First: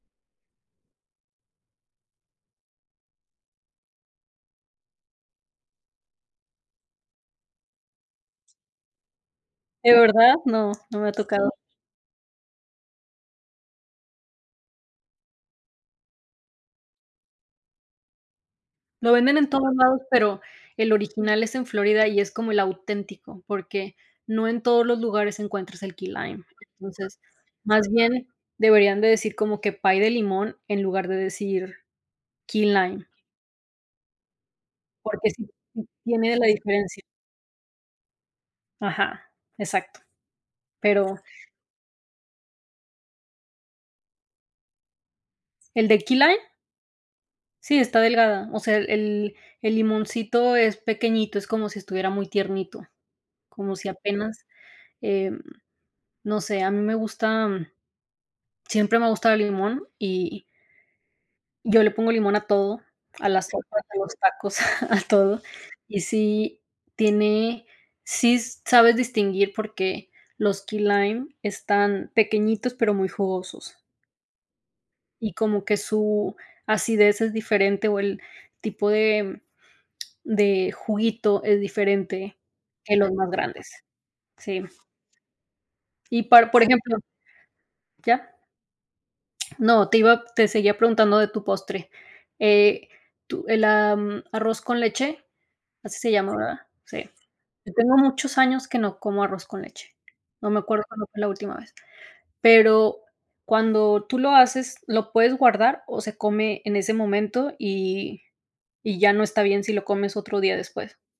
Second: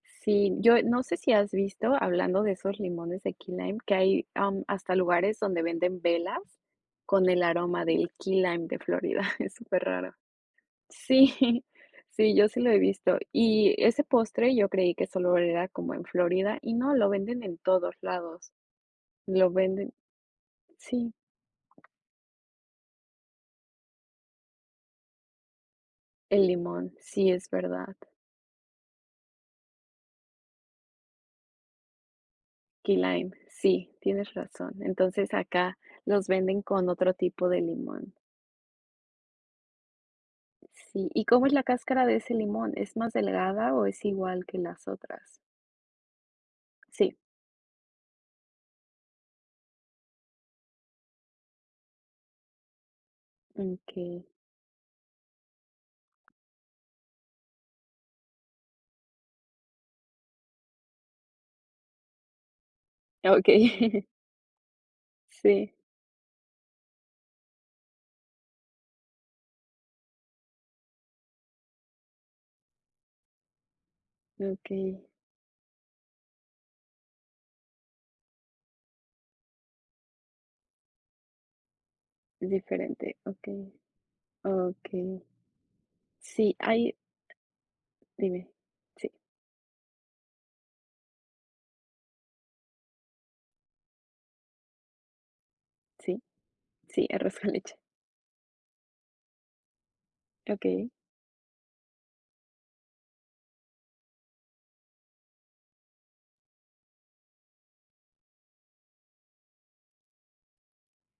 Sí, yo, eh, no sé si has visto, hablando de esos limones de key lime, que hay, am, hasta lugares donde venden velas con el aroma del key lime de Florida, es ¿De superraro. verdad?, no, no me ha tocado. Sí, sí, yo sí lo he visto. Y ese postre, yo creí que solo era como en Florida, y no, lo venden en todos lados, Lo venden en lo todos venden lados, pero el Sí. original es en Florida y es como el auténtico, porque no en todos los lugares encuentras el key lime. El limón, Entonces, sí, es más verdad. bien deberían de decir como que pie de limón, en lugar de decir key Key lime. lime. Sí, tienes razón. Porque Entonces, sí, acá sí los tiene de la venden con diferencia. otro tipo de limón. Ajá. Exacto. Sí. Pero ¿Y cómo es la cáscara de ese limón? ¿Es más delgada o es igual que las otras? ¿El de key lime? Sí. Sí, está delgada, o sea, el el el limoncito es pequeñito, es como si estuviera muy tiernito, Mm, como si okey. apenas, em, no sé, a mí me gusta, mm, siempre me ha gustado el limón, y yo le pongo limón a todo, a las sopas, a Okey. los tacos, a todo. Sí. Y sí, tiene sí sabes distinguir, porque los key lime están pequeñitos, pero muy jugosos, Okey. Y como que su acidez es diferente o el tipo de, mm, de juguito es diferente que los Diferente, más grandes. okey. Sí. Okey. Y par Sí, por hay ejemplo ¿Ya? Dime, sí. No, te iba te seguía preguntando de tu postre, eh, tu el, am, arroz con leche, así se Sí. llama, ¿verdad? Sí, Sí. arroz con Yo leche. tengo muchos años que no como arroz con leche, no me acuerdo Okey. cuándo fue la última vez. Pero cuando tú lo haces, ¿lo puedes guardar o se come en ese momento y y ya no está bien si lo comes otro día después?